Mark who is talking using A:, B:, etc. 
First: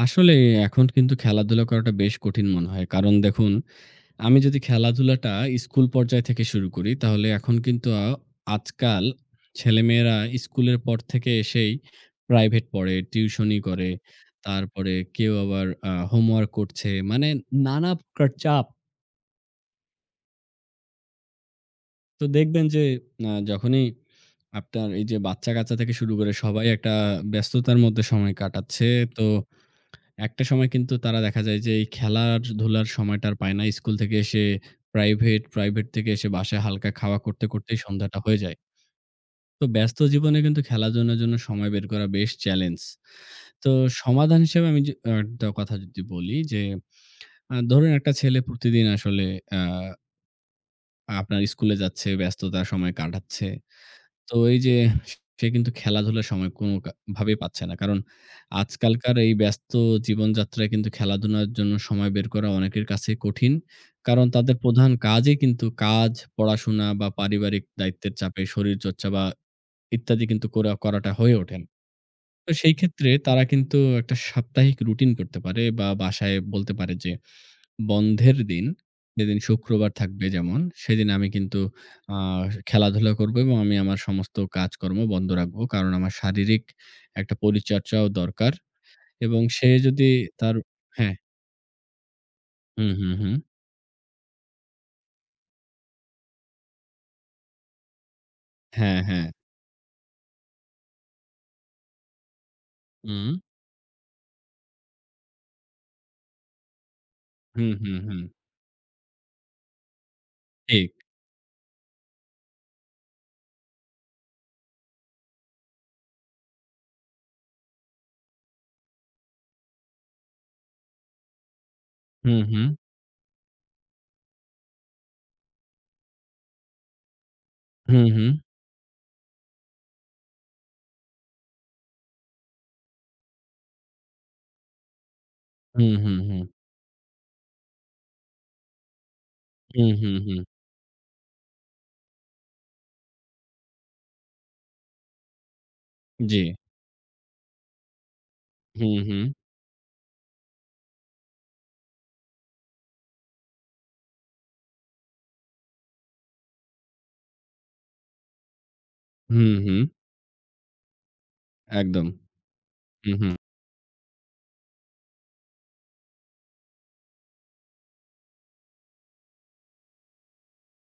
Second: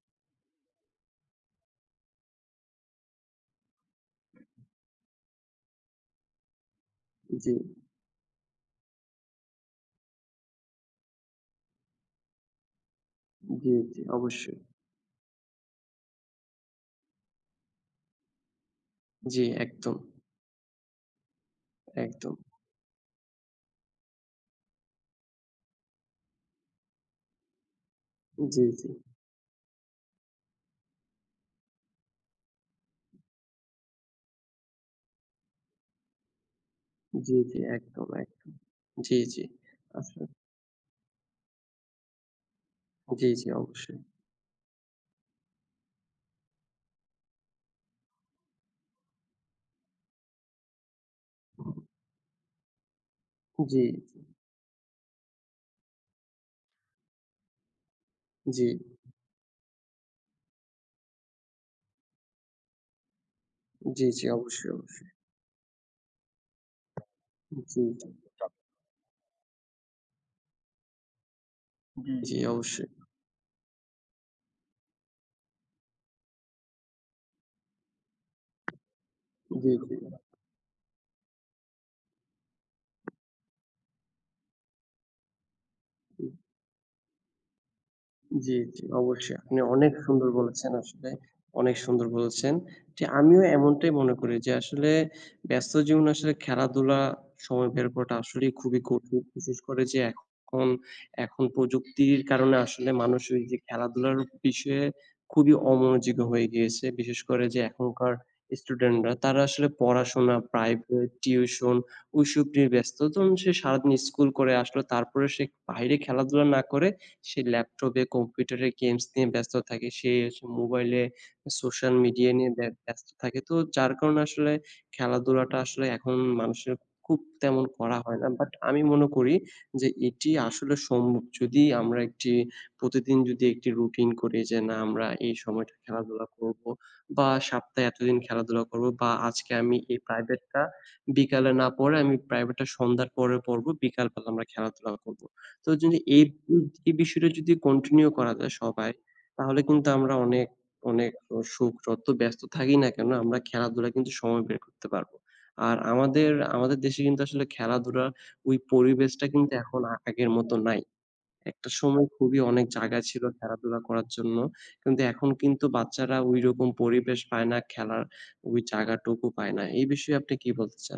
A: আসলে এখন কিন্তু খেলাধুলা করাটা বেশ কঠিন মনে হয়। কারণ দেখুন, আমি যদি খেলাধুলাটা স্কুল পর্যায় থেকে শুরু করি, তাহলে
B: জি।
A: এখন কিন্তু আজকাল ছেলেমেয়েরা স্কুলের পর থেকে এসেই private পড়ে, টিউশনি
B: জি,
A: করে।
B: জি অবশ্যই।
A: তারপরে কেউ আবার আ homework করছে। মানে নানা প্রকার চাপ।
B: জি, একদম।
A: তো
B: একদম।
A: দেখবেন যে আ যখনই আপনার এই যে বাচ্চাকাচ্চা থেকে শুরু করে সবাই একটা ব্যস্ততার মধ্যে সময়
B: জি,
A: কাটাচ্ছে।
B: জি।
A: তো একটা সময় কিন্তু তারা দেখা যায় যে এই খেলার-ধুলার সময়টা আর পায় না। স্কুল থেকে এসে private, private থেকে এসে বাসায় হালকা খাওয়া
B: জি,
A: করতে
B: জি।
A: করতেই
B: একদম,
A: সন্ধ্যাটা হয়ে
B: একদম।
A: যায়।
B: জি, জি
A: তো ব্যস্ত
B: আচ্ছা।
A: জীবনে কিন্তু খেলাধুলার জন্য সময় বের করা বেশ challenge।
B: জি, জি।
A: তো
B: অবশ্যই।
A: সমাধান হিসেবে আমি যে অ্যা দা কথা যদি বলি যে অ্যা ধরুন একটা ছেলে প্রতিদিন আসলে অ্যা আপনার স্কুলে যাচ্ছে, ব্যস্ততার সময় কাটাচ্ছে।
B: জি, জি।
A: তো এই যে সে কিন্তু খেলাধুলার সময় কোনো কা ভাবেই পাচ্ছে না। কারণ
B: জি।
A: আজকালকার এই ব্যস্ত জীবনযাত্রায় কিন্তু খেলাধুলার জন্য সময় বের করা অনেকের কাছেই কঠিন।
B: জি, জি,
A: কারণ তাদের
B: অবশ্যই,
A: প্রধান
B: অবশ্যই।
A: কাজই কিন্তু কাজ, পড়াশোনা বা পারিবারিক
B: জি, জি।
A: দায়িত্বের চাপে শরীরচর্চা বা ইত্যাদি কিন্তু কোরা করাটা হয়ে ওঠে না।
B: জি, জি
A: তো সেই
B: অবশ্যই।
A: ক্ষেত্রে তারা কিন্তু একটা সাপ্তাহিক routine করতে পারে বা বাসায় বলতে পারে যে "বন্ধের দিন যেদিন
B: জি,
A: শুক্রবার
B: জি।
A: থাকবে যেমন, সেদিন আমি কিন্তু আ খেলাধুলা করব এবং আমি আমার সমস্ত কাজকর্ম বন্ধ রাখব। কারণ আমার
B: হুম।
A: শারীরিক একটা পরিচর্চাও দরকার।"
B: জি, জি, অবশ্যই।
A: এবং
B: আপনি
A: সে
B: অনেক
A: যদি
B: সুন্দর
A: তার
B: বলেছেন, আসলে
A: হ্যাঁ।
B: অনেক সুন্দর বলেছেন।
A: হুম,
B: জি,
A: হুম, হুম।
B: আমিও এমনটাই মনে করি যে আসলে ব্যস্ত জীবনে আসলে খেলাধুলা সময় বের করাটা আসলেই খুবই
A: হ্যাঁ,
B: কঠিন।
A: হ্যাঁ।
B: বিশেষ করে যে এখন এখন প্রযুক্তির কারণে আসলে মানুষ
A: হুম।
B: এই যে খেলাধুলার বিষয়ে খুবই অমনোযোগী হয়ে গিয়েছে। বিশেষ করে যে
A: হুম, হুম,
B: এখনকার
A: হুম।
B: student রা তারা আসলে পড়াশোনা,
A: ঠিক।
B: private, tuition ওইসব নিয়ে ব্যস্ত। ধরুন সে সারাদিন school করে আসলো তারপরে সে বাইরে খেলাধুলা না করে সে laptop এ computer এ games নিয়ে ব্যস্ত থাকে। সে স mobile এ social media
A: হুম,
B: নিয়ে
A: হুম।
B: ব্যা ব্যস্ত থাকে। তো যার কারণে আসলে খেলাধুলাটা আসলে এখন মানুষের খুব তেমন করা
A: হুম,
B: হয় না।
A: হুম।
B: But আমি মনে করি যে এটি আসলে সম যদি আমরা একটি প্রতিদিন যদি একটি routine করি যে না আমরা এই সময়টা
A: হুম, হুম,
B: খেলাধুলা
A: হুম।
B: করব। বা সপ্তাহে এতদিন খেলাধুলা করব বা আজকে আমি
A: হুম,
B: এই
A: হুম, হুম।
B: private টা বিকালে না পড়ে আমি private টা সন্ধ্যার পরে পড়ব, বিকালবেলা আমরা খেলাধুলা করব। তো যদি এই
A: জি।
B: উ এই বিষয়টা যদি continue করা যায় সবাই,
A: হুম, হুম।
B: তাহলে কিন্তু আমরা অনেক, অনেক সুখ যতো ব্যস্ত থাকি না কেনো? আমরা খেলাধুলায কিন্তু সময় বের করতে পারব। আর আমাদের আমাদের দেশে কিন্তু আসলে খেলাধুলার ওই পরিবেশটা কিন্তু
A: হুম,
B: এখন
A: হুম।
B: আ আগের মত নাই। একটা সময়
A: একদম।
B: খুবই অনেক জায়গা
A: হুম,
B: ছিল
A: হুম।
B: খেলাধুলা করার জন্য। কিন্তু এখন কিন্তু বাচ্চারা ওই রকম পরিবেশ পায় না, খেলার ওই জায়গাটুকু পায় না। এই বিষয়ে আপনি কি বলতে চান?